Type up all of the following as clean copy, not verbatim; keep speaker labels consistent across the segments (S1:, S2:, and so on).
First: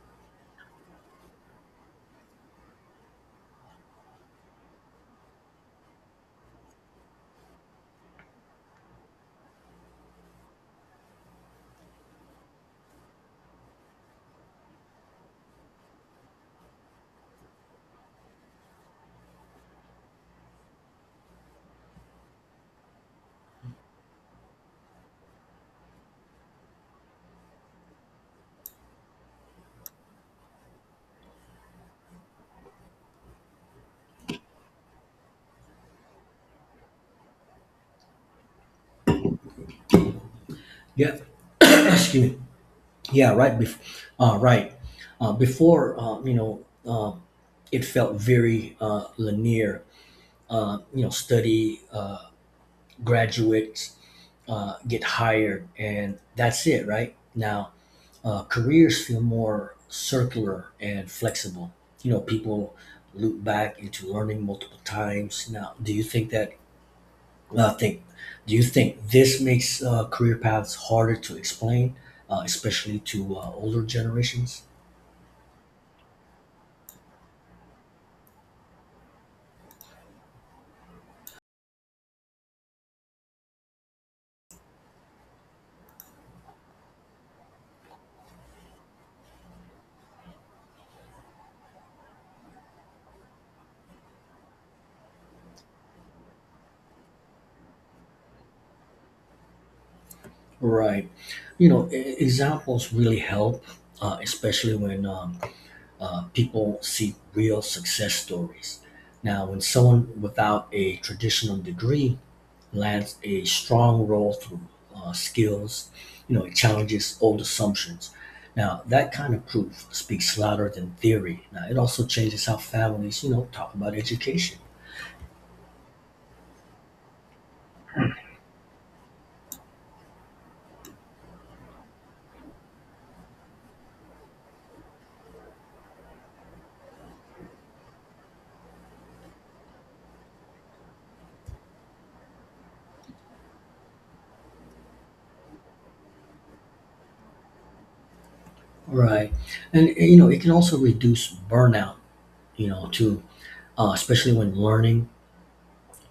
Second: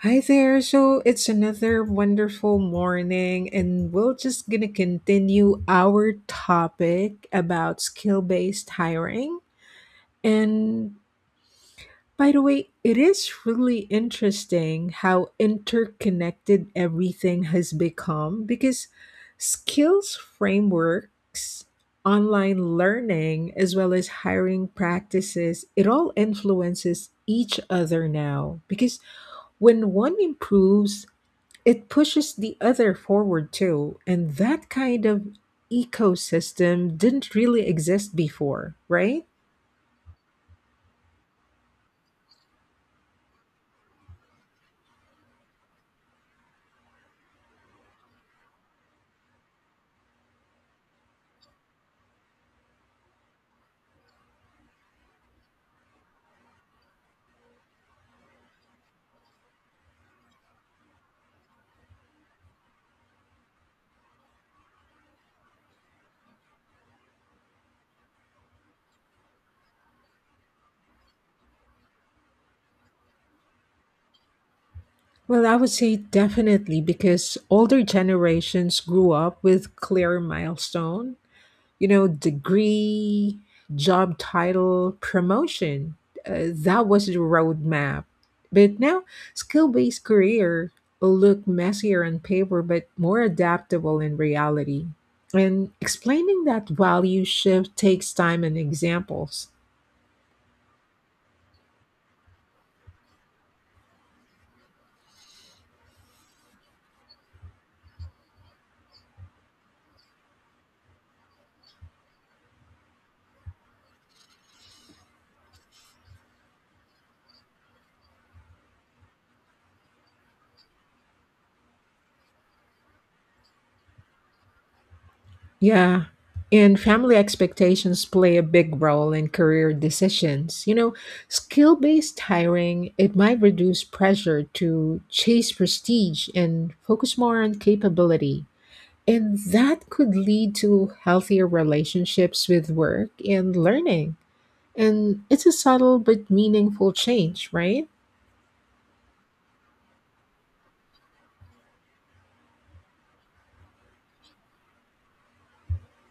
S1: Hi there. So it's another wonderful morning, and we're just gonna continue our topic about skill based hiring. And by the way, it is really interesting how interconnected everything has become because skills frameworks, online learning, as well as hiring practices, it all influences each other now because when one improves, it pushes the other forward too. And that kind of ecosystem didn't really exist before, right?
S2: Yeah, excuse me. Yeah, right. Bef- right. Before, you know, it felt very linear. Study, graduates, get hired, and that's it, right? Now, careers feel more circular and flexible. You know, people loop back into learning multiple times. Now, Uh, think, do you think this makes career paths harder to explain, especially to older generations?
S1: Well, I would say definitely because older generations grew up with clear milestone, you know, degree, job title, promotion. That was the roadmap. But now, skill based career look messier on paper, but more adaptable in reality. And explaining that value shift takes time and examples.
S2: Right. You know, examples really help, especially when people see real success stories. Now, when someone without a traditional degree lands a strong role through skills. You know, it challenges old assumptions. Now, that kind of proof speaks louder than theory. Now, it also changes how families, you know, talk about education.
S1: Yeah. And family expectations play a big role in career decisions. You know, skill-based hiring, it might reduce pressure to chase prestige and focus more on capability. And that could lead to healthier relationships with work and learning. And it's a subtle but meaningful change, right?
S2: Right. And, you know, it can also reduce burnout, you know, too, especially when learning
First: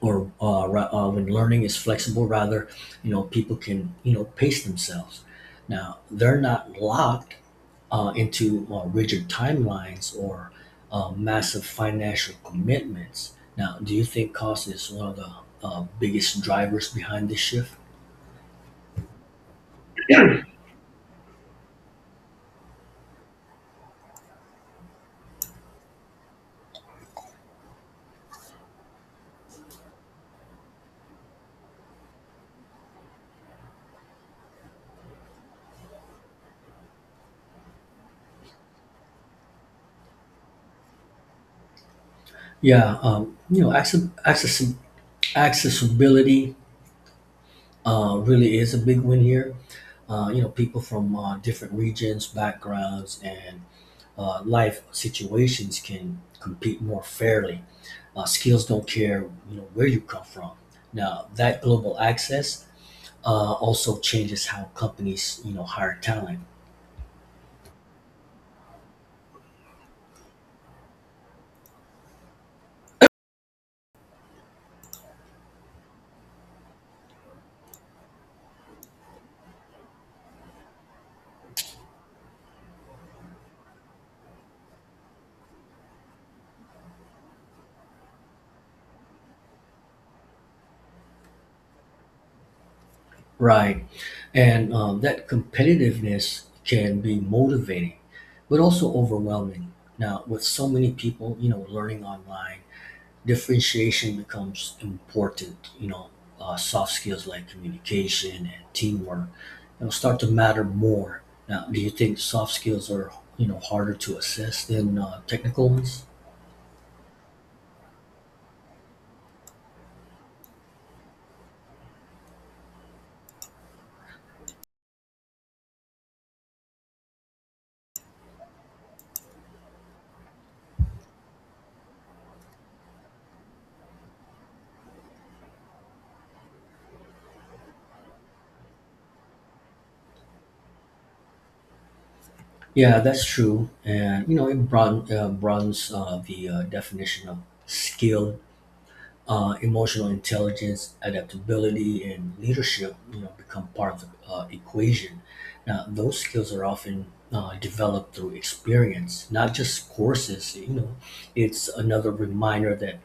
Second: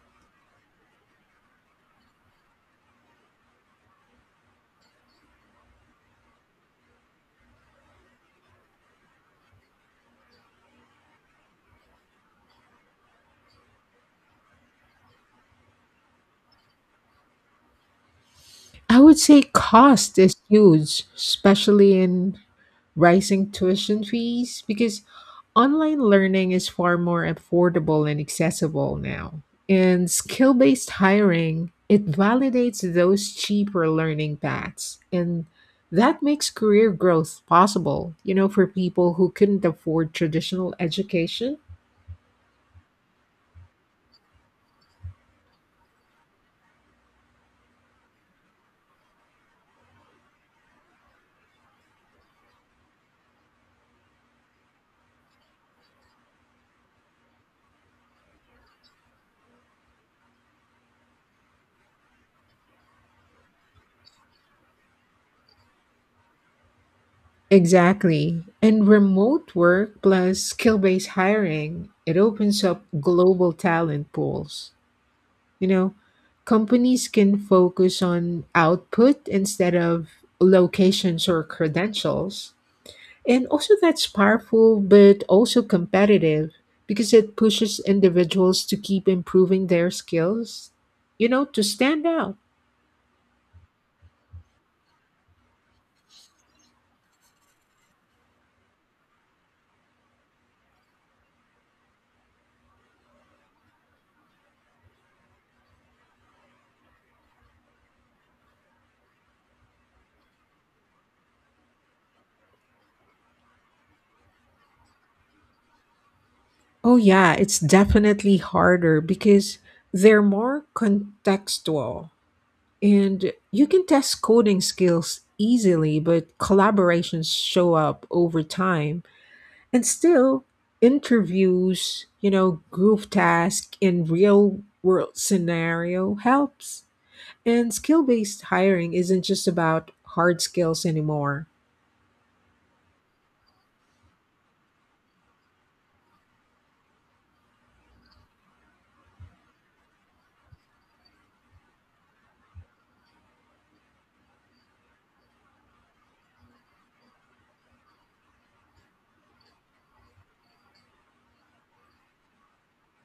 S2: or when learning is flexible, rather, you know, people can, you know, pace themselves. Now, they're not locked into rigid timelines or massive financial commitments. Now, do you think cost is one of the biggest drivers behind this shift?
S1: I would say cost is huge, especially in rising tuition fees because online learning is far more affordable and accessible now. And skill based hiring, it validates those cheaper learning paths. And that makes career growth possible, you know, for people who couldn't afford traditional education.
S2: Yeah, you know, accessibility really is a big win here. You know, people from different regions, backgrounds, and life situations can compete more fairly. Skills don't care, you know, where you come from. Now, that global access also changes how companies, you know, hire talent.
S1: Exactly. And remote work plus skill based hiring, it opens up global talent pools. You know, companies can focus on output instead of locations or credentials. And also, that's powerful, but also competitive because it pushes individuals to keep improving their skills, you know, to stand out.
S2: Right. And that competitiveness can be motivating but also overwhelming. Now, with so many people, you know, learning online, differentiation becomes important. You know, soft skills like communication and teamwork, you know, start to matter more. Now, do you think soft skills are, you know, harder to assess than technical ones?
S1: Oh, yeah, it's definitely harder because they're more contextual and you can test coding skills easily, but collaborations show up over time. And still, interviews, you know, group task in real world scenario helps. And skill based hiring isn't just about hard skills anymore.
S2: Yeah, that's true. And you know, it broadens the definition of skill. Emotional intelligence, adaptability, and leadership, you know, become part of the equation. Now, those skills are often developed through experience, not just courses. You know, it's another reminder that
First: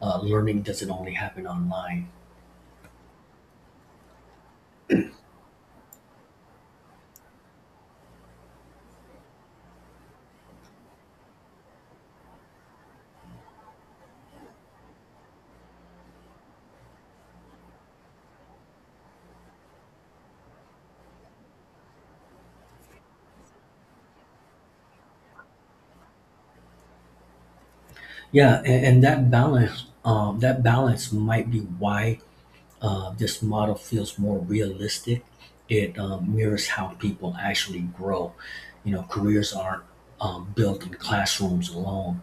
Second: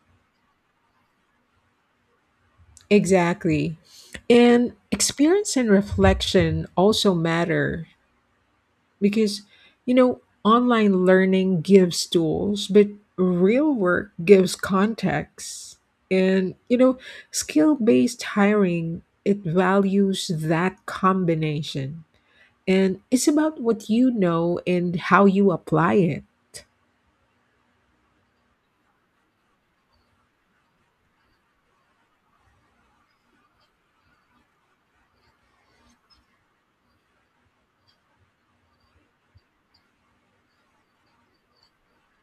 S2: learning doesn't only happen online.
S1: Exactly. And experience and reflection also matter because, you know, online learning gives tools but real work gives context, and, you know, skill based hiring, it values that combination, and it's about what you know and how you apply it.
S2: Yeah, and that balance might be why this model feels more realistic. It mirrors how people actually grow. You know, careers aren't built in classrooms alone.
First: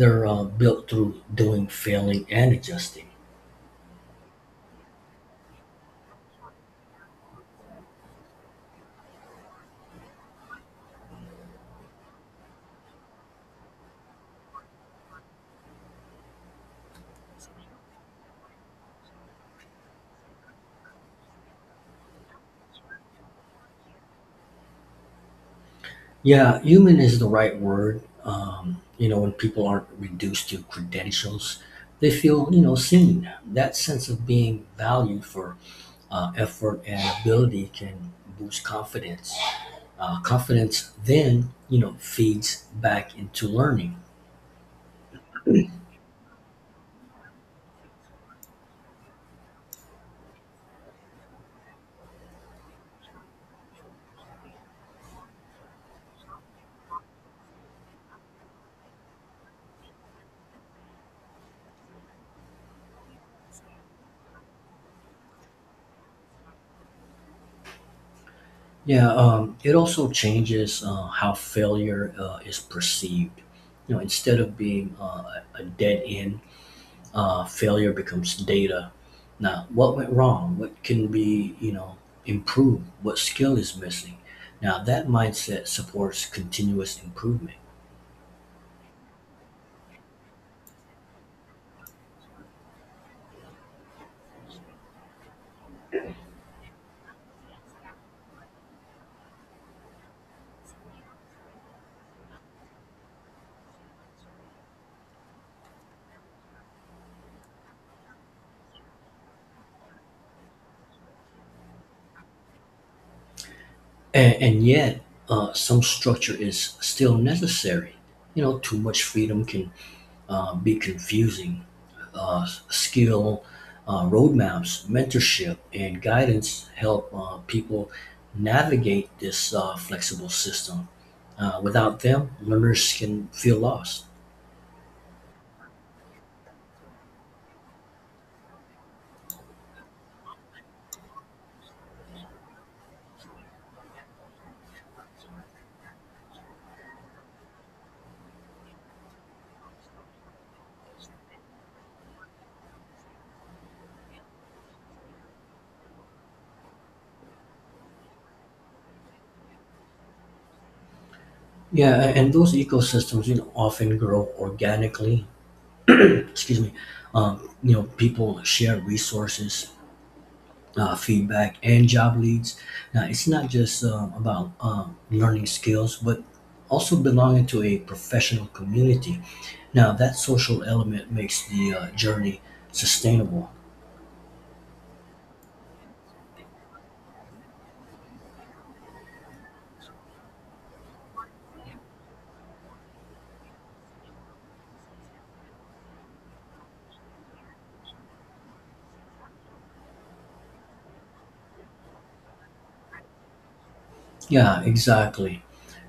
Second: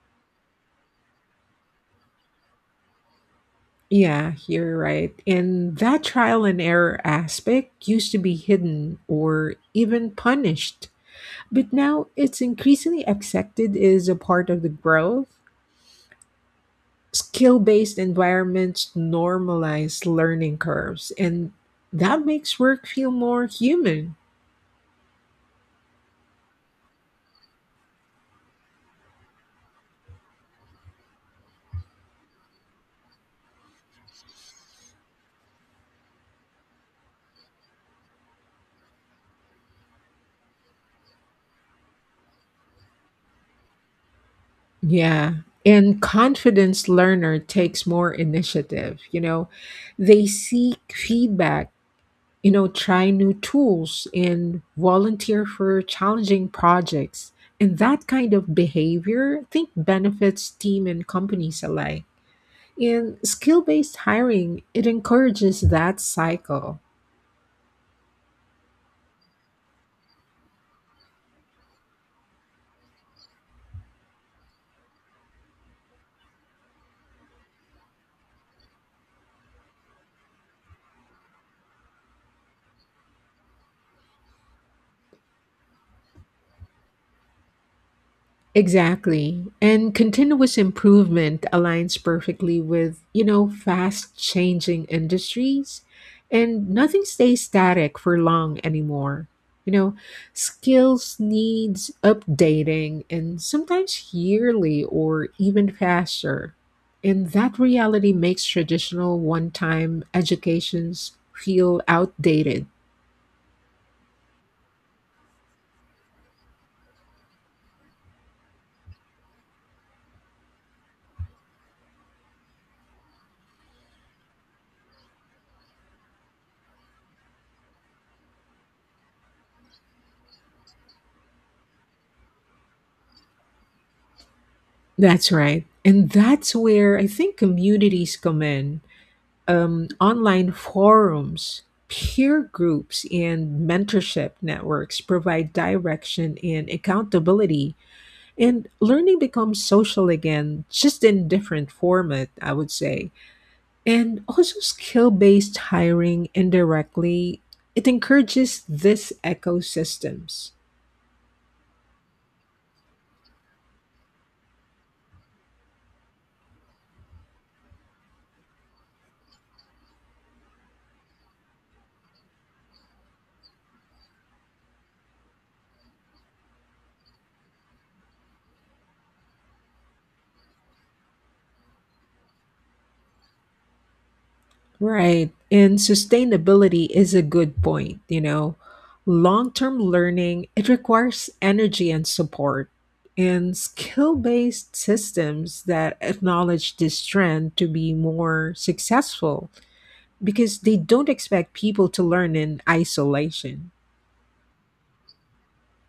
S2: They're built through doing, failing, and adjusting.
S1: Yeah, you're right. And that trial and error aspect used to be hidden or even punished. But now it's increasingly accepted as a part of the growth. Skill based environments normalize learning curves, and that makes work feel more human.
S2: Yeah, human is the right word. You know, when people aren't reduced to credentials, they feel, you know, seen. That sense of being valued for effort and ability can boost confidence. Confidence then, you know, feeds back into learning.
S1: Yeah. And confidence learner takes more initiative, you know. They seek feedback, you know, try new tools and volunteer for challenging projects. And that kind of behavior, I think, benefits team and companies alike. In skill based hiring, it encourages that cycle.
S2: Yeah, it also changes how failure is perceived. You know, instead of being a dead end, failure becomes data. Now, what went wrong? What can be, you know, improved? What skill is missing? Now, that mindset supports continuous improvement.
S1: Exactly. And continuous improvement aligns perfectly with, you know, fast changing industries. And nothing stays static for long anymore. You know, skills needs updating and sometimes yearly or even faster. And that reality makes traditional one time educations feel outdated.
S2: And yet, some structure is still necessary. You know, too much freedom can be confusing. Uh, skill roadmaps, mentorship, and guidance help people navigate this flexible system. Without them, learners can feel lost.
S1: That's right. And that's where I think communities come in, online forums, peer groups, and mentorship networks provide direction and accountability. And learning becomes social again, just in different format, I would say. And also skill based hiring indirectly, it encourages these ecosystems.
S2: And those ecosystems, you know, often grow organically. Excuse me. You know, people share resources, feedback, and job leads. Now, it's not just about learning skills, but also belonging to a professional community. Now, that social element makes the journey sustainable.
S1: Right. And sustainability is a good point, you know. Long-term learning, it requires energy and support. And skill-based systems that acknowledge this trend to be more successful because they don't expect people to learn in isolation.
S2: Yeah, exactly.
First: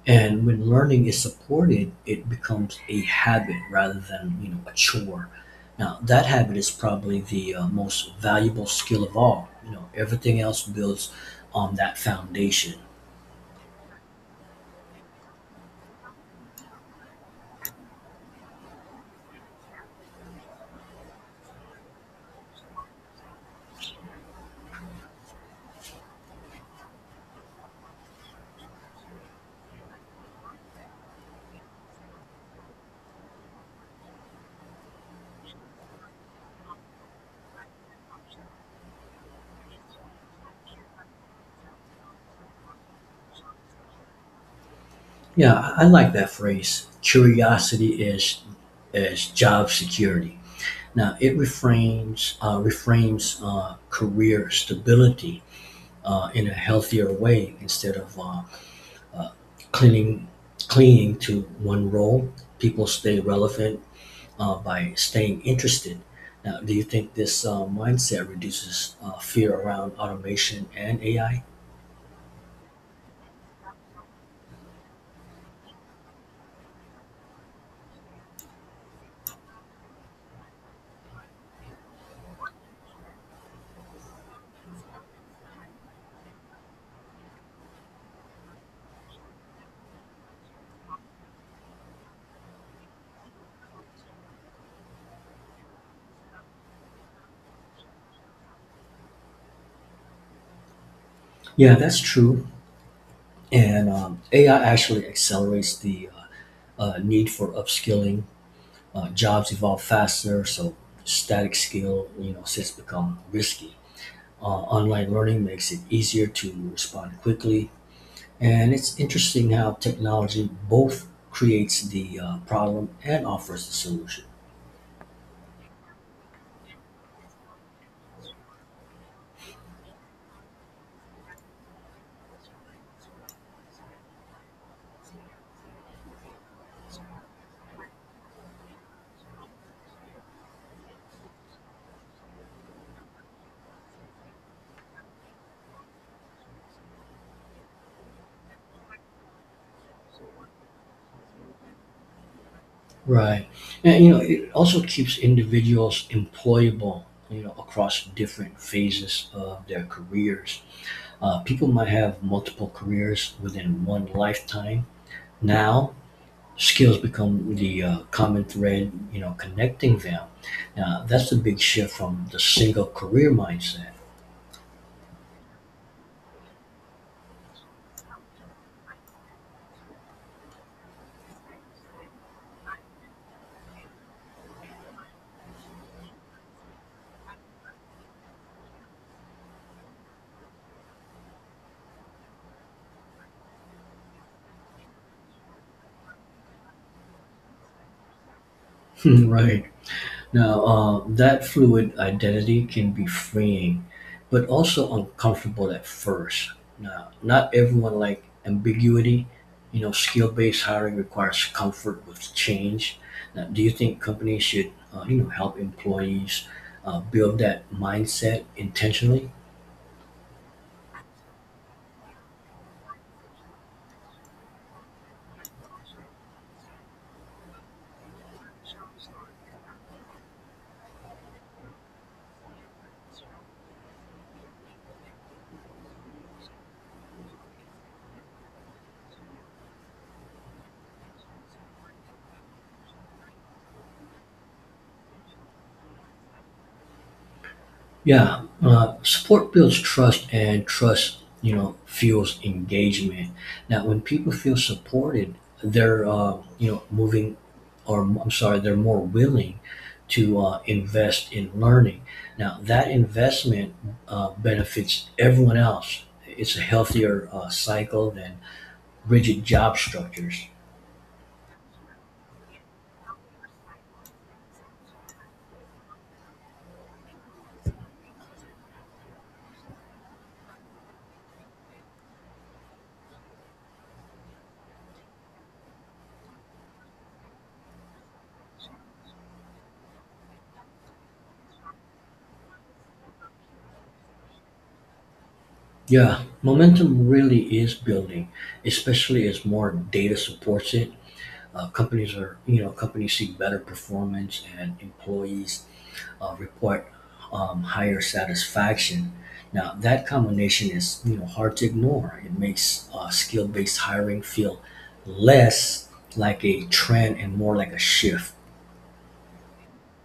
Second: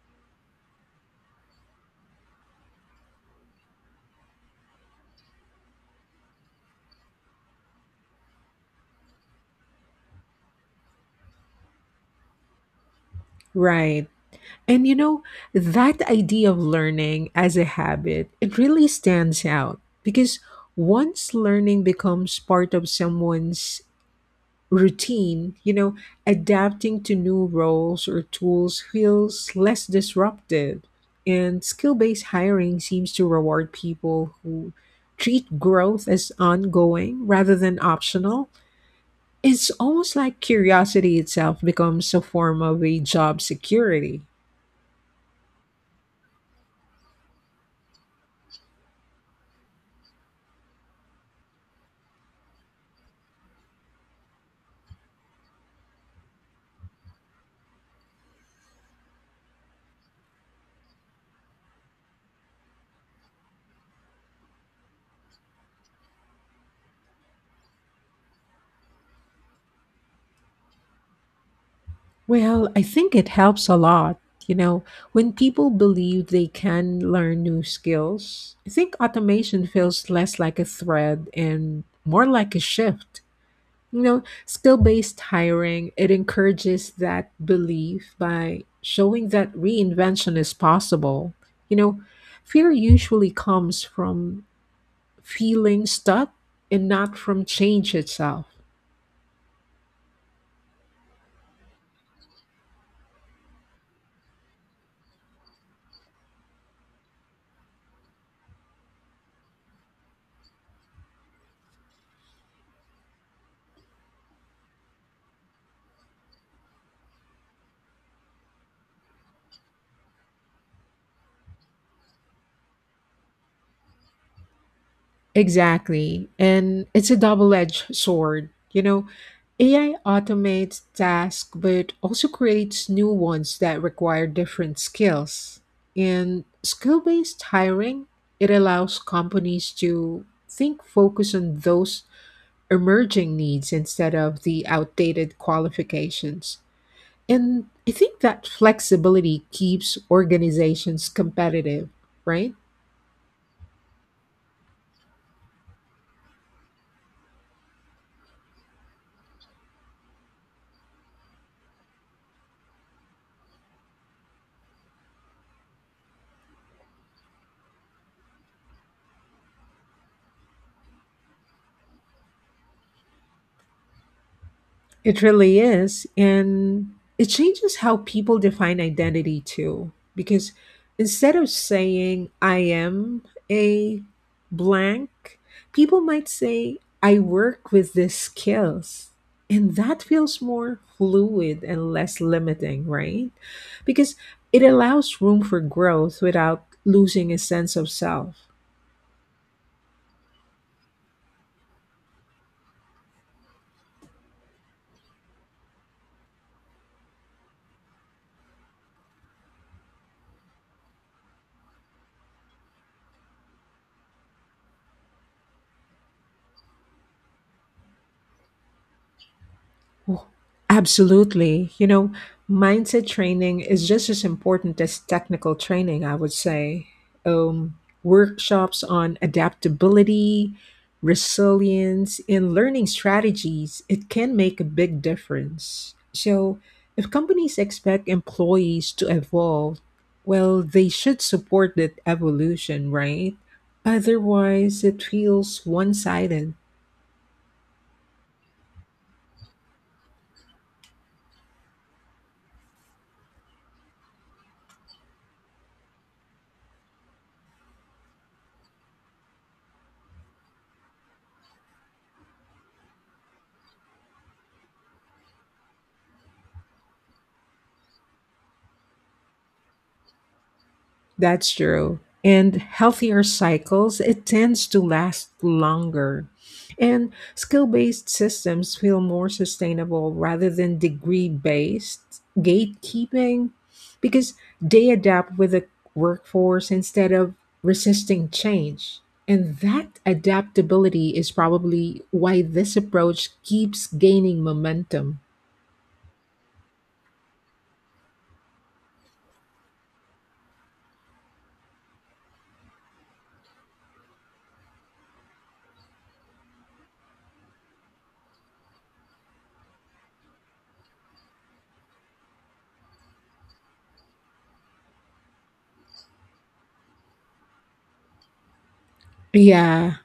S2: And when learning is supported, it becomes a habit rather than, you know, a chore. Now, that habit is probably the most valuable skill of all. You know, everything else builds on that foundation.
S1: Right. And you know, that idea of learning as a habit, it really stands out because once learning becomes part of someone's routine, you know, adapting to new roles or tools feels less disruptive. And skill based hiring seems to reward people who treat growth as ongoing rather than optional. It's almost like curiosity itself becomes a form of a job security.
S2: Yeah, I like that phrase. Curiosity is job security. Now, it reframes career stability in a healthier way, instead of uh, clinging clinging to one role. People stay relevant by staying interested. Now, do you think this mindset reduces fear around automation and AI?
S1: Well, I think it helps a lot. You know, when people believe they can learn new skills, I think automation feels less like a threat and more like a shift. You know, skill-based hiring, it encourages that belief by showing that reinvention is possible. You know, fear usually comes from feeling stuck and not from change itself.
S2: Yeah, that's true. And AI actually accelerates the need for upskilling. Jobs evolve faster, so static skill, you know, since become risky. Online learning makes it easier to respond quickly, and it's interesting how technology both creates the problem and offers the solution.
S1: Exactly. And it's a double edged sword. You know, AI automates tasks but also creates new ones that require different skills. In skill based hiring, it allows companies to think focus on those emerging needs instead of the outdated qualifications. And I think that flexibility keeps organizations competitive, right?
S2: Right, and you know, it also keeps individuals employable. You know, across different phases of their careers, people might have multiple careers within one lifetime. Now, skills become the common thread, you know, connecting them. Now, that's a big shift from the single career mindset.
S1: It really is. And it changes how people define identity too. Because instead of saying, I am a blank, people might say, I work with these skills. And that feels more fluid and less limiting, right? Because it allows room for growth without losing a sense of self.
S2: Right. Now, that fluid identity can be freeing, but also uncomfortable at first. Now, not everyone like ambiguity. You know, skill-based hiring requires comfort with change. Now, do you think companies should, you know, help employees build that mindset intentionally?
S1: Oh, absolutely. You know, mindset training is just as important as technical training, I would say. Workshops on adaptability, resilience, and learning strategies, it can make a big difference. So, if companies expect employees to evolve, well, they should support that evolution, right? Otherwise, it feels one sided.
S2: Yeah, support builds trust, and trust, you know, fuels engagement. Now, when people feel supported, they're, you know, moving, or I'm sorry, they're more willing to invest in learning. Now, that investment benefits everyone else. It's a healthier cycle than rigid job structures.
S1: That's true. And healthier cycles, it tends to last longer. And skill based systems feel more sustainable rather than degree based gatekeeping because they adapt with the workforce instead of resisting change. And that adaptability is probably why this approach keeps gaining momentum.
S2: Yeah, momentum really is building, especially as more data supports it. Companies are, you know, companies see better performance, and employees report higher satisfaction. Now, that combination is, you know, hard to ignore. It makes skill-based hiring feel less like a trend and more like a shift.
S1: Yeah,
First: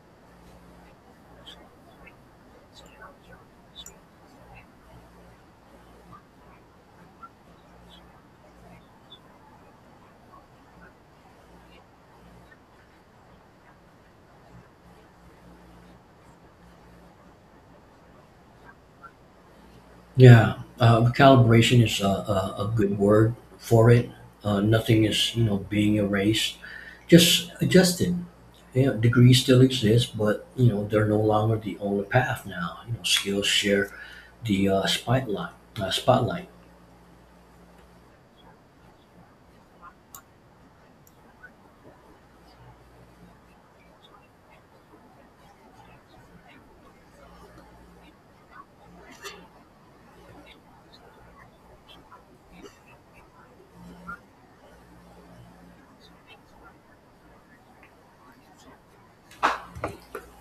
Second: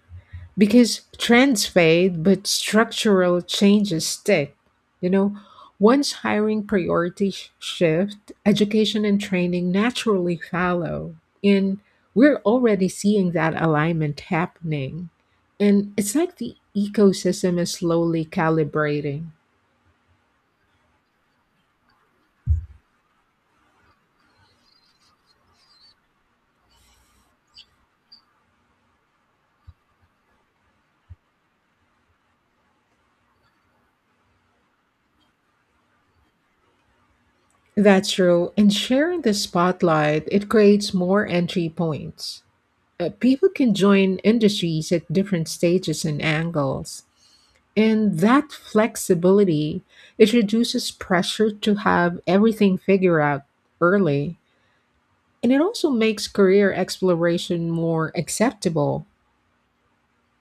S1: because trends fade but structural changes stick. You know, once hiring priorities shift, education and training naturally follow, and we're already seeing that alignment happening, and it's like the ecosystem is slowly calibrating.
S2: Yeah, calibration is a good word for it. Nothing is, you know, being erased. Just adjusted. You know, degrees still exist, but you know they're no longer the only path now. You know, skills share the spotlight. Uh, spotlight.
S1: That's true, and sharing the spotlight, it creates more entry points. People can join industries at different stages and angles. And that flexibility, it reduces pressure to have everything figured out early. And it also makes career exploration more acceptable.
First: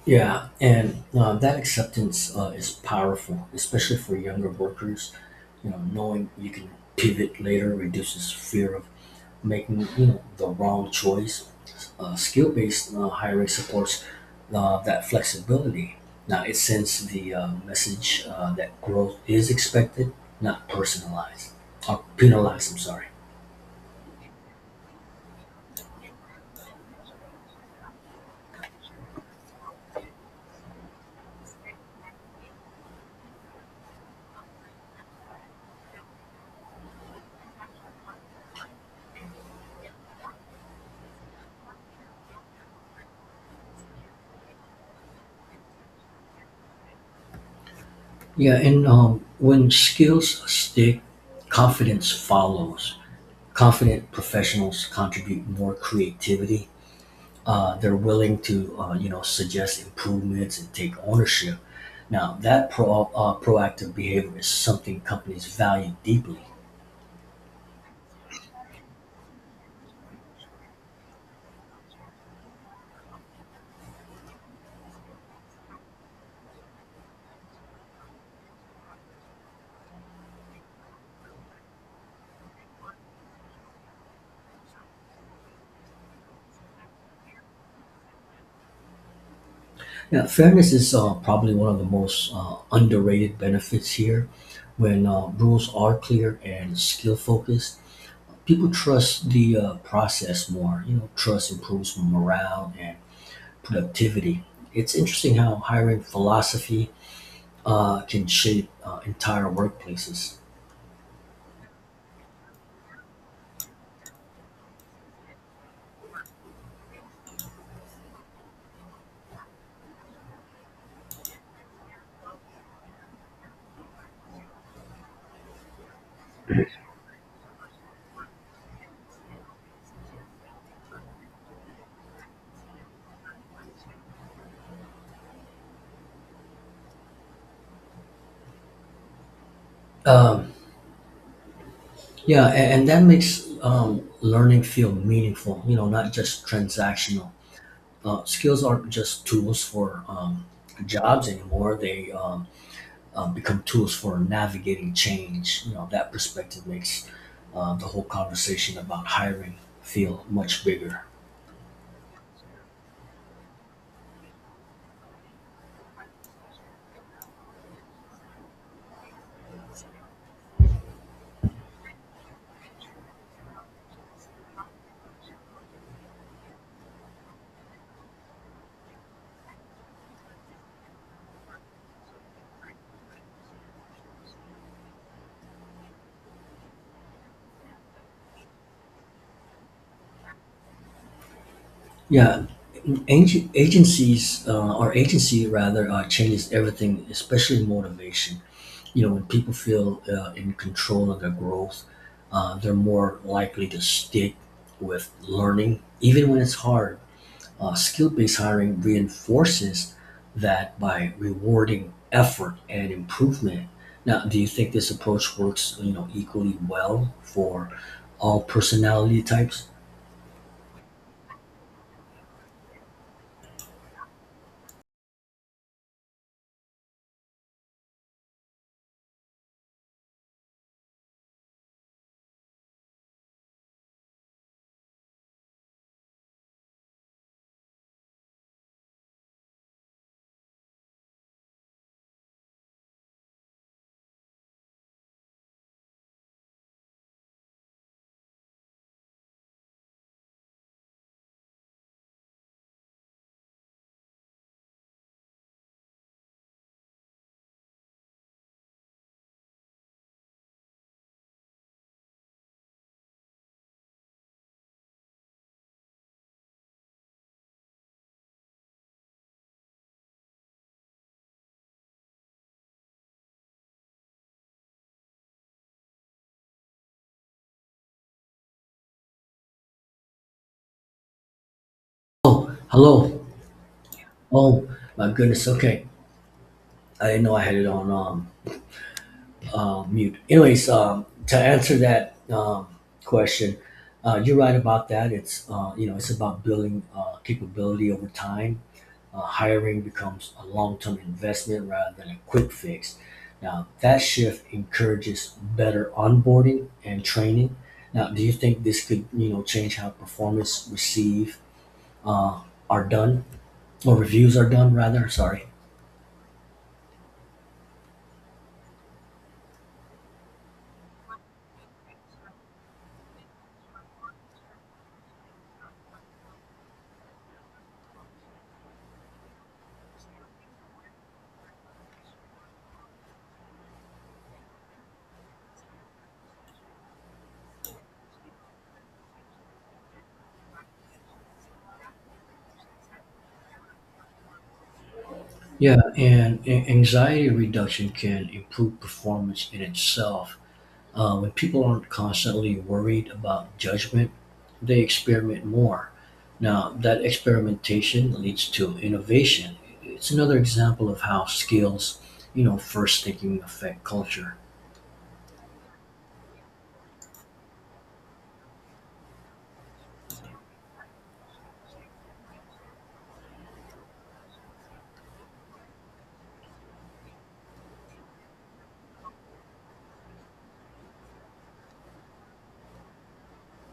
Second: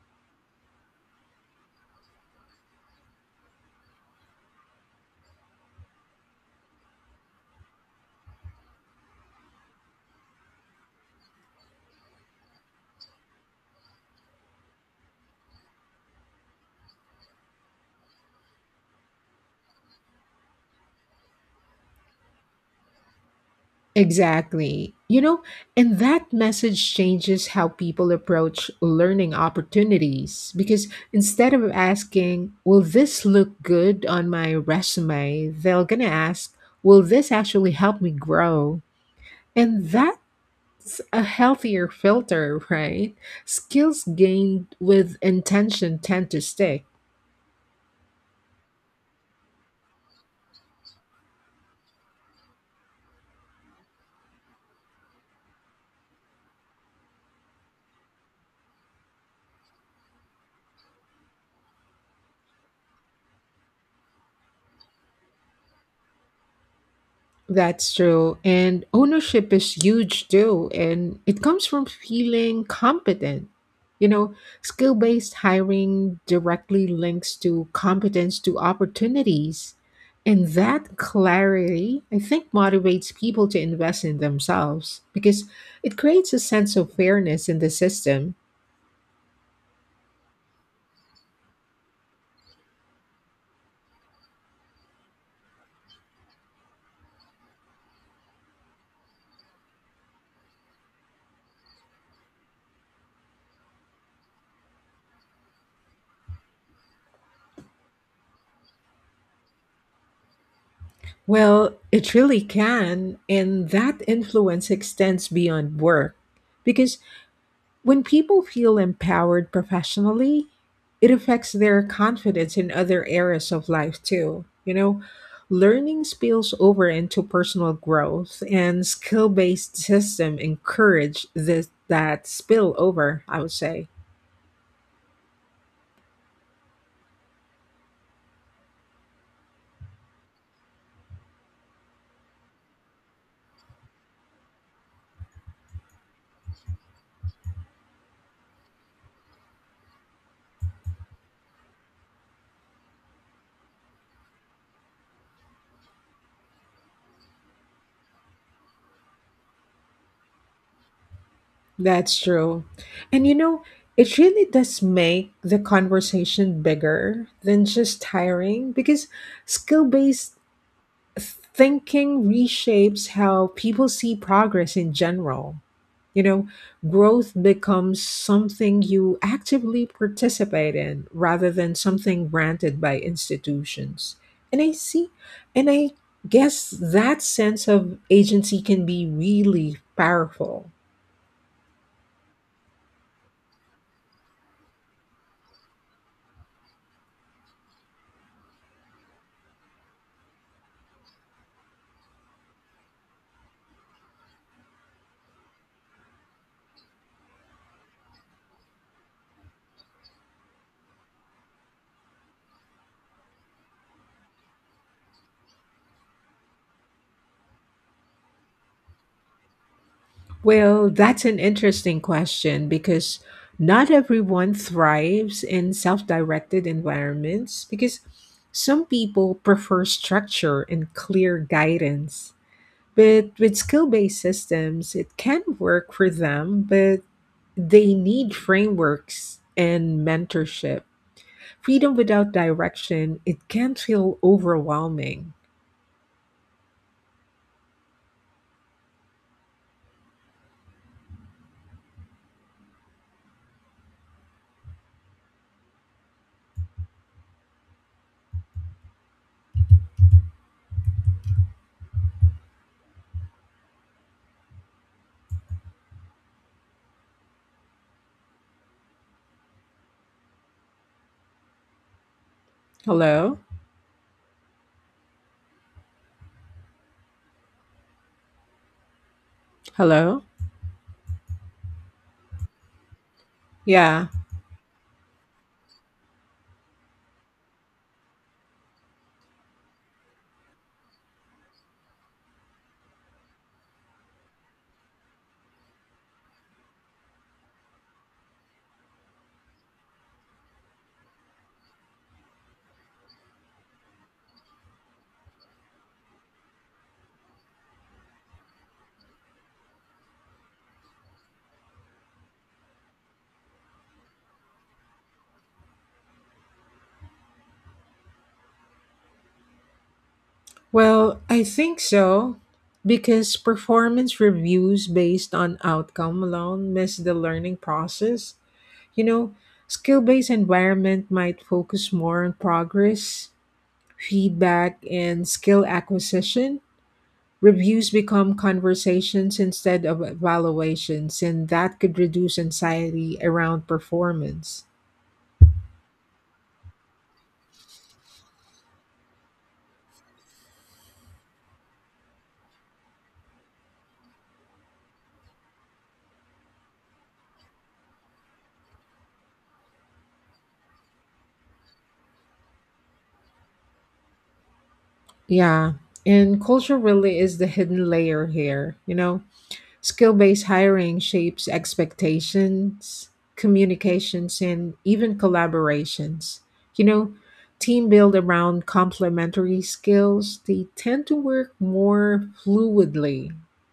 S2: Yeah, and that acceptance is powerful, especially for younger workers. You know, knowing you can pivot later reduces fear of making, you know, the wrong choice. Skill based hiring supports that flexibility. Now, it sends the message that growth is expected, not personalized or penalized. I'm sorry.
S1: Exactly. You know, and that message changes how people approach learning opportunities because instead of asking, will this look good on my resume? They're going to ask, will this actually help me grow? And that, it's a healthier filter, right? Skills gained with intention tend to stick.
S2: Yeah, and when skills stick, confidence follows. Confident professionals contribute more creativity. They're willing to you know, suggest improvements and take ownership. Now, that proactive behavior is something companies value deeply.
S1: That's true. And ownership is huge too. And it comes from feeling competent. You know, skill based hiring directly links to competence to opportunities. And that clarity, I think, motivates people to invest in themselves because it creates a sense of fairness in the system.
S2: Now, fairness is probably one of the most underrated benefits here. When rules are clear and skill focused, people trust the process more. You know, trust improves morale and productivity. It's interesting how hiring philosophy can shape entire workplaces.
S1: Well, it really can, and that influence extends beyond work because when people feel empowered professionally, it affects their confidence in other areas of life too. You know, learning spills over into personal growth, and skill based system encourage this that spill over, I would say.
S2: Um, Yeah, and that makes learning feel meaningful, you know, not just transactional. Skills aren't just tools for jobs anymore. They become tools for navigating change. You know, that perspective makes the whole conversation about hiring feel much bigger.
S1: That's true. And you know, it really does make the conversation bigger than just hiring because skill based thinking reshapes how people see progress in general. You know, growth becomes something you actively participate in rather than something granted by institutions. And I see, and I guess that sense of agency can be really powerful.
S2: Yeah, ag- agencies or agency rather changes everything, especially motivation. You know, when people feel in control of their growth, they're more likely to stick with learning, even when it's hard. Skill based hiring reinforces that by rewarding effort and improvement. Now, do you think this approach works, you know, equally well for all personality types?
S1: Well, that's an interesting question because not everyone thrives in self directed environments because some people prefer structure and clear guidance. But with skill based systems, it can work for them, but they need frameworks and mentorship. Freedom without direction, it can feel overwhelming. Hello? Hello?
S2: Oh, hello.
S1: Yeah.
S2: Oh, my goodness. Okay. I didn't know I had it on mute. Anyways, to answer that question, you're right about that. It's you know, it's about building capability over time. Hiring becomes a long-term investment rather than a quick fix. Now, that shift encourages better onboarding and training. Now, do you think this could, you know, change how performance receive uh, are done or reviews are done, rather? Sorry.
S1: Well, I think so, because performance reviews based on outcome alone miss the learning process. You know, skill based environment might focus more on progress, feedback, and skill acquisition. Reviews become conversations instead of evaluations, and that could reduce anxiety around performance.
S2: Yeah, and a- anxiety reduction can improve performance in itself. When people aren't constantly worried about judgment, they experiment more. Now, that experimentation leads to innovation. It's another example of how skills, you know, first thinking affect culture.
S1: Yeah, and culture really is the hidden layer here, you know. Skill based hiring shapes expectations, communications, and even collaborations. You know, team built around complementary skills, they tend to work more fluidly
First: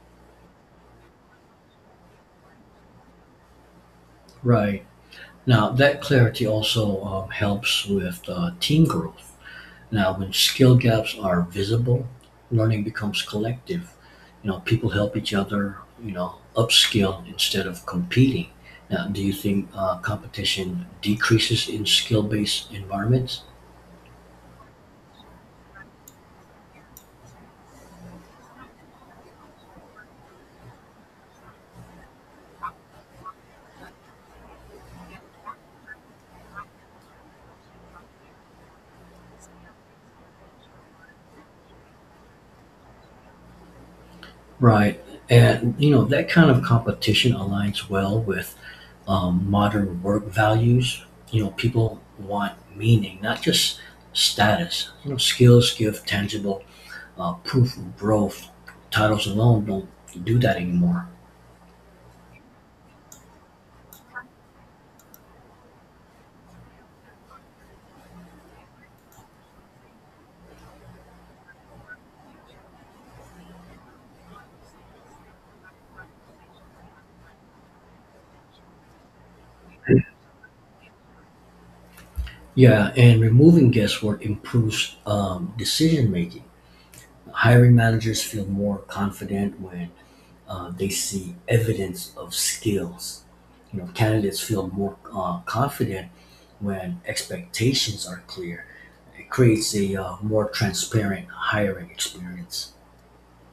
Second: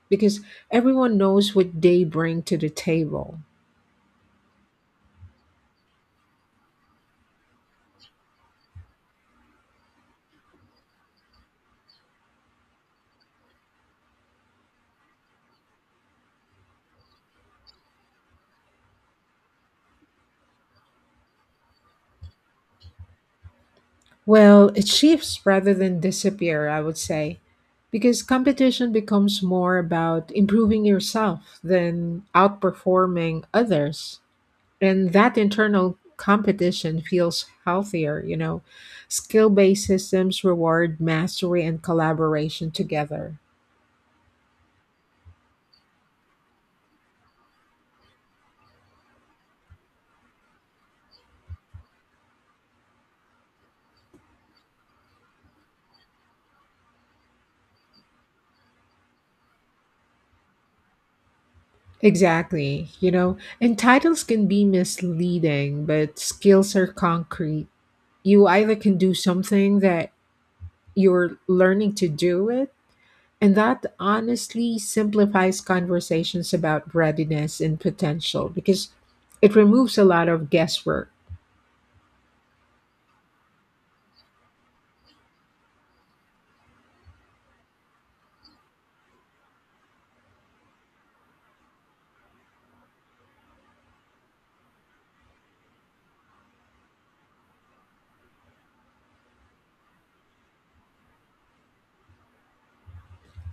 S1: because everyone knows what they bring to the table.
S2: Right. Now, that clarity also helps with team growth. Now, when skill gaps are visible, learning becomes collective. You know, people help each other, you know, upskill instead of competing. Now, do you think competition decreases in skill based environments?
S1: Well, it shifts rather than disappear, I would say, because competition becomes more about improving yourself than outperforming others. And that internal competition feels healthier, you know, skill-based systems reward mastery and collaboration together.
S2: Right. And, you know, that kind of competition aligns well with modern work values. You know, people want meaning, not just status. You know, skills give tangible proof of growth. Titles alone don't do that anymore.
S1: Exactly. You know, and titles can be misleading but skills are concrete. You either can do something that you're learning to do it, and that honestly simplifies conversations about readiness and potential because it removes a lot of guesswork.
S2: Yeah, and removing guesswork improves decision making. Hiring managers feel more confident when they see evidence of skills. You know, candidates feel more confident when expectations are clear. It creates a more transparent hiring experience.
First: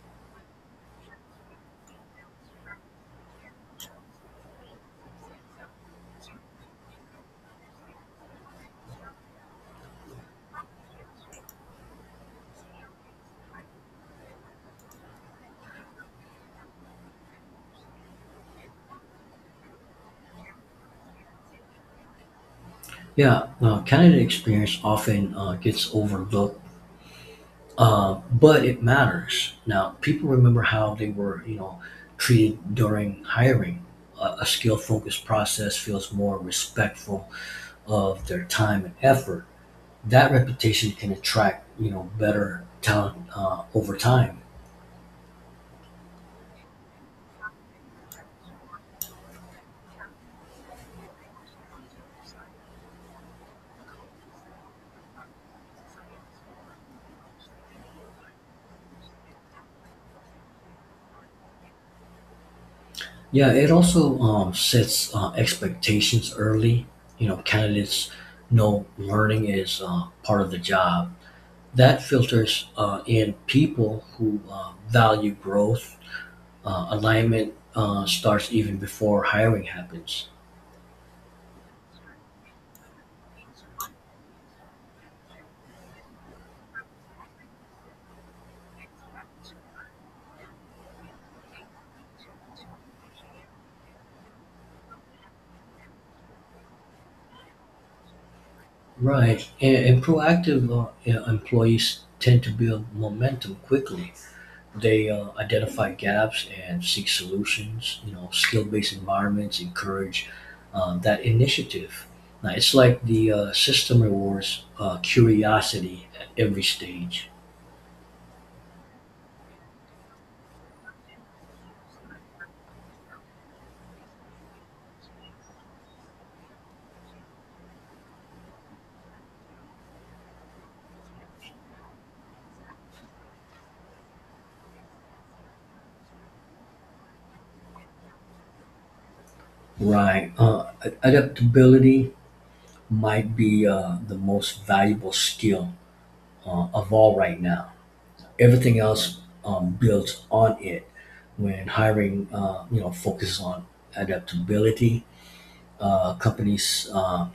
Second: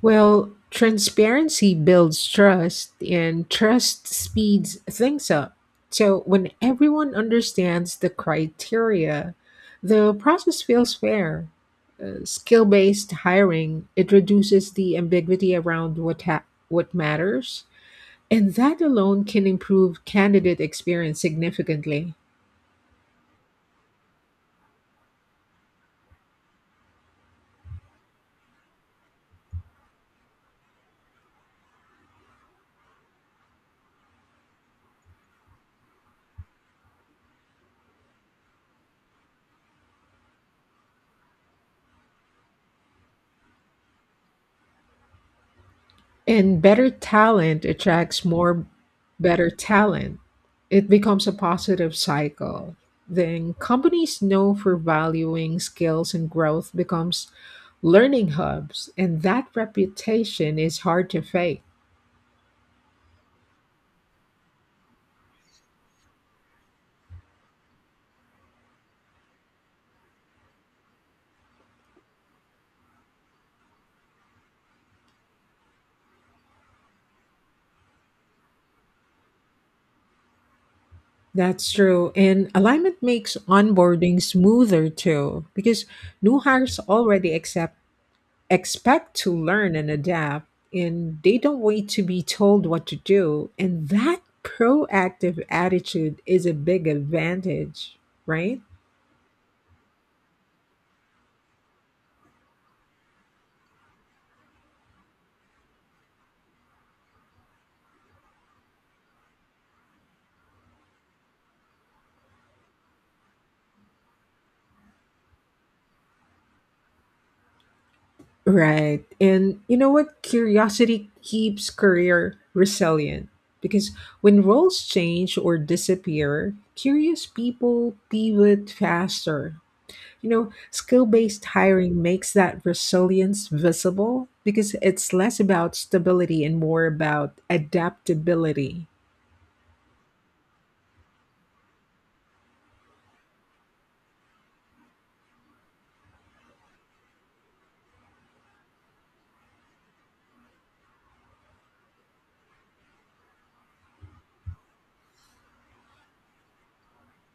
S1: Well, transparency builds trust, and trust speeds things up. So, when everyone understands the criteria, the process feels fair. Skill-based hiring, it reduces the ambiguity around what what matters, and that alone can improve candidate experience significantly.
S2: Yeah, candidate experience often gets overlooked. But it matters. Now, people remember how they were, you know, treated during hiring. A skill focused process feels more respectful of their time and effort. That reputation can attract, you know, better talent over time.
S1: And better talent attracts more better talent. It becomes a positive cycle. Then companies know for valuing skills and growth becomes learning hubs, and that reputation is hard to fake.
S2: Yeah, it also sets expectations early. You know, candidates know learning is part of the job. That filters in people who value growth. Alignment starts even before hiring happens.
S1: That's true. And alignment makes onboarding smoother too, because new hires already accept expect to learn and adapt, and they don't wait to be told what to do, and that proactive attitude is a big advantage, right?
S2: Right, and proactive, you know, employees tend to build momentum quickly. They identify gaps and seek solutions. You know, skill-based environments encourage that initiative. Now, it's like the system rewards curiosity at every stage.
S1: Right and you know what, curiosity keeps career resilient because when roles change or disappear, curious people pivot faster. You know, skill based hiring makes that resilience visible because it's less about stability and more about adaptability.
S2: Adaptability might be the most valuable skill of all right now. Everything else builds on it. When hiring, you know, focuses on adaptability, companies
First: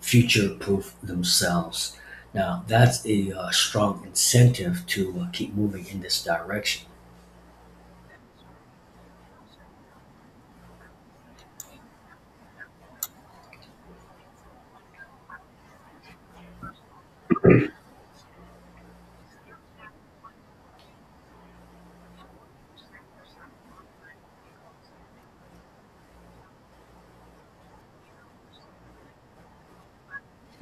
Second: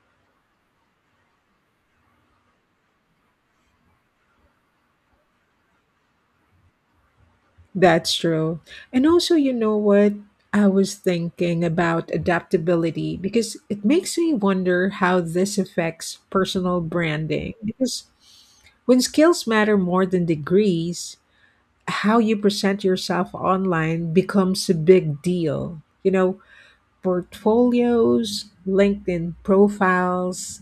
S2: future proof themselves. Now, that's a strong incentive to keep moving in this direction.
S1: That's true. And also, you know what? I was thinking about adaptability because it makes me wonder how this affects personal branding. Because when skills matter more than degrees, how you present yourself online becomes a big deal. You know, portfolios, LinkedIn profiles,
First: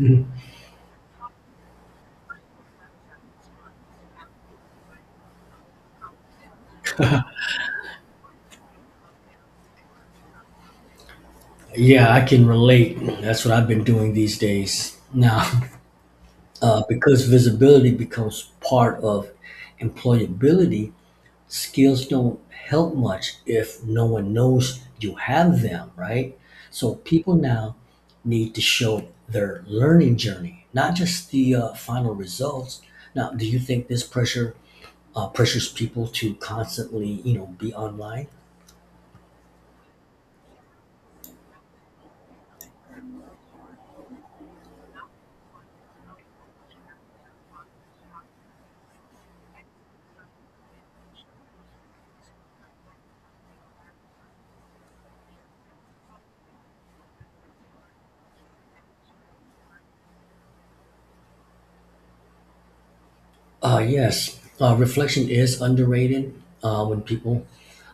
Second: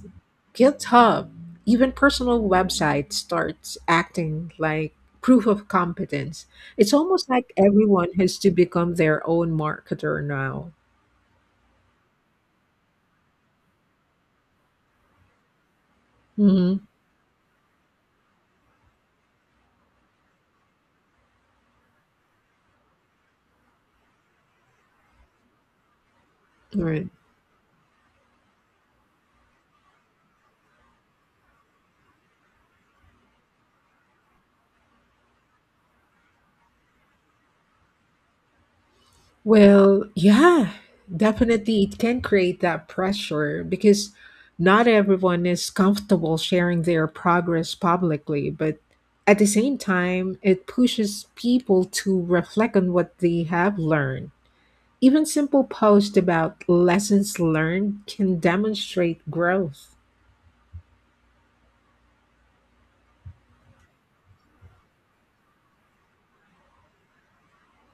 S1: GitHub, even personal websites starts acting like proof of competence. It's almost like everyone has to become their own marketer now.
S2: Yeah, I can relate. That's what I've been doing these days now.
S1: Hmm.
S2: Uh, because visibility becomes part of employability. Skills don't help much if no one knows you have them, right? So
S1: Right.
S2: people now need to show their learning journey, not just the final results. Now, do you think this pressures people to constantly, you know, be online?
S1: Well, yeah, definitely it can create that pressure because not everyone is comfortable sharing their progress publicly, but at the same time, it pushes people to reflect on what they have learned. Even simple posts about lessons learned can demonstrate growth.
S2: Yes, reflection is underrated. When people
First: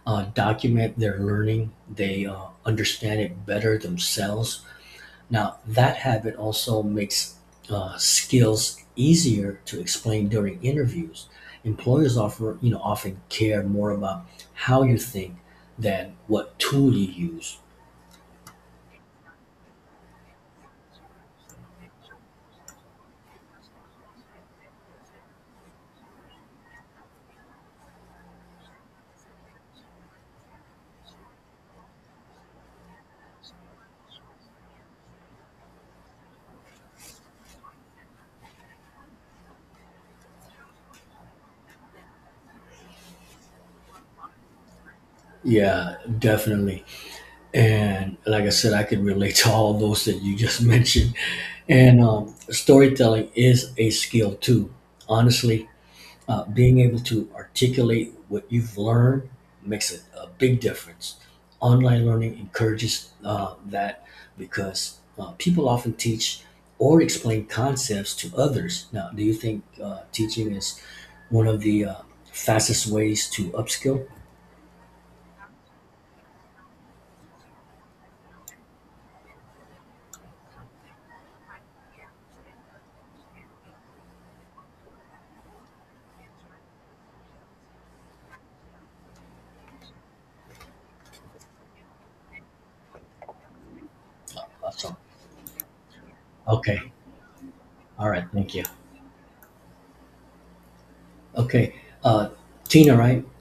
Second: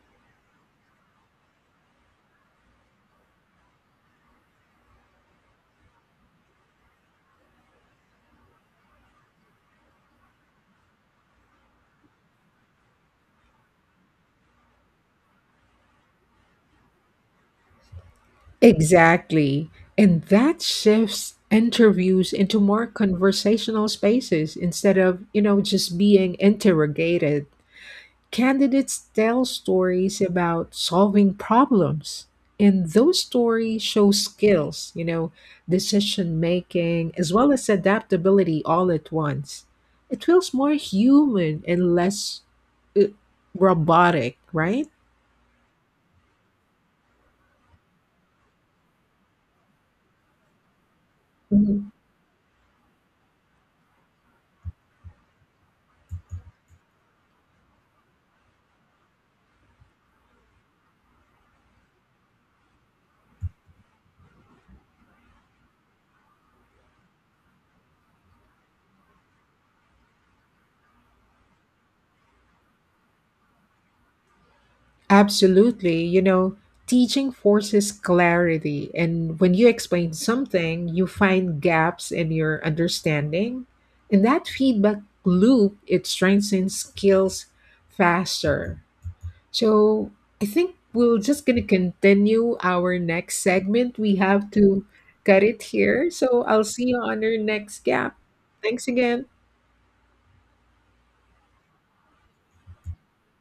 S2: document their learning, they understand it better themselves. Now, that habit also makes skills easier to explain during interviews. Employers offer, you know, often care more about how you think than what tool you use.
S1: Exactly. And that shifts interviews into more conversational spaces instead of, you know, just being interrogated. Candidates tell stories about solving problems, and those stories show skills, you know, decision making, as well as adaptability all at once. It feels more human and less uh, robotic, right?
S2: Yeah, definitely. And like I said, I could relate to all those that you just mentioned.
S1: Mhm.
S2: And storytelling is a skill too. Honestly, being able to articulate what you've learned makes a big difference. Online learning encourages that because people often teach or explain concepts to others. Now, do you think teaching is one of the fastest ways to upskill?
S1: Absolutely. You know, teaching forces clarity. And when you explain something, you find gaps in your understanding. And that feedback loop, it strengthens skills faster. So I think we're just going to continue our next segment. We have to
S2: Awesome.
S1: cut it here. So I'll
S2: Okay.
S1: see you on our next
S2: All
S1: gap.
S2: right. Thank you.
S1: Thanks again.
S2: Okay. Uh, Tina, right?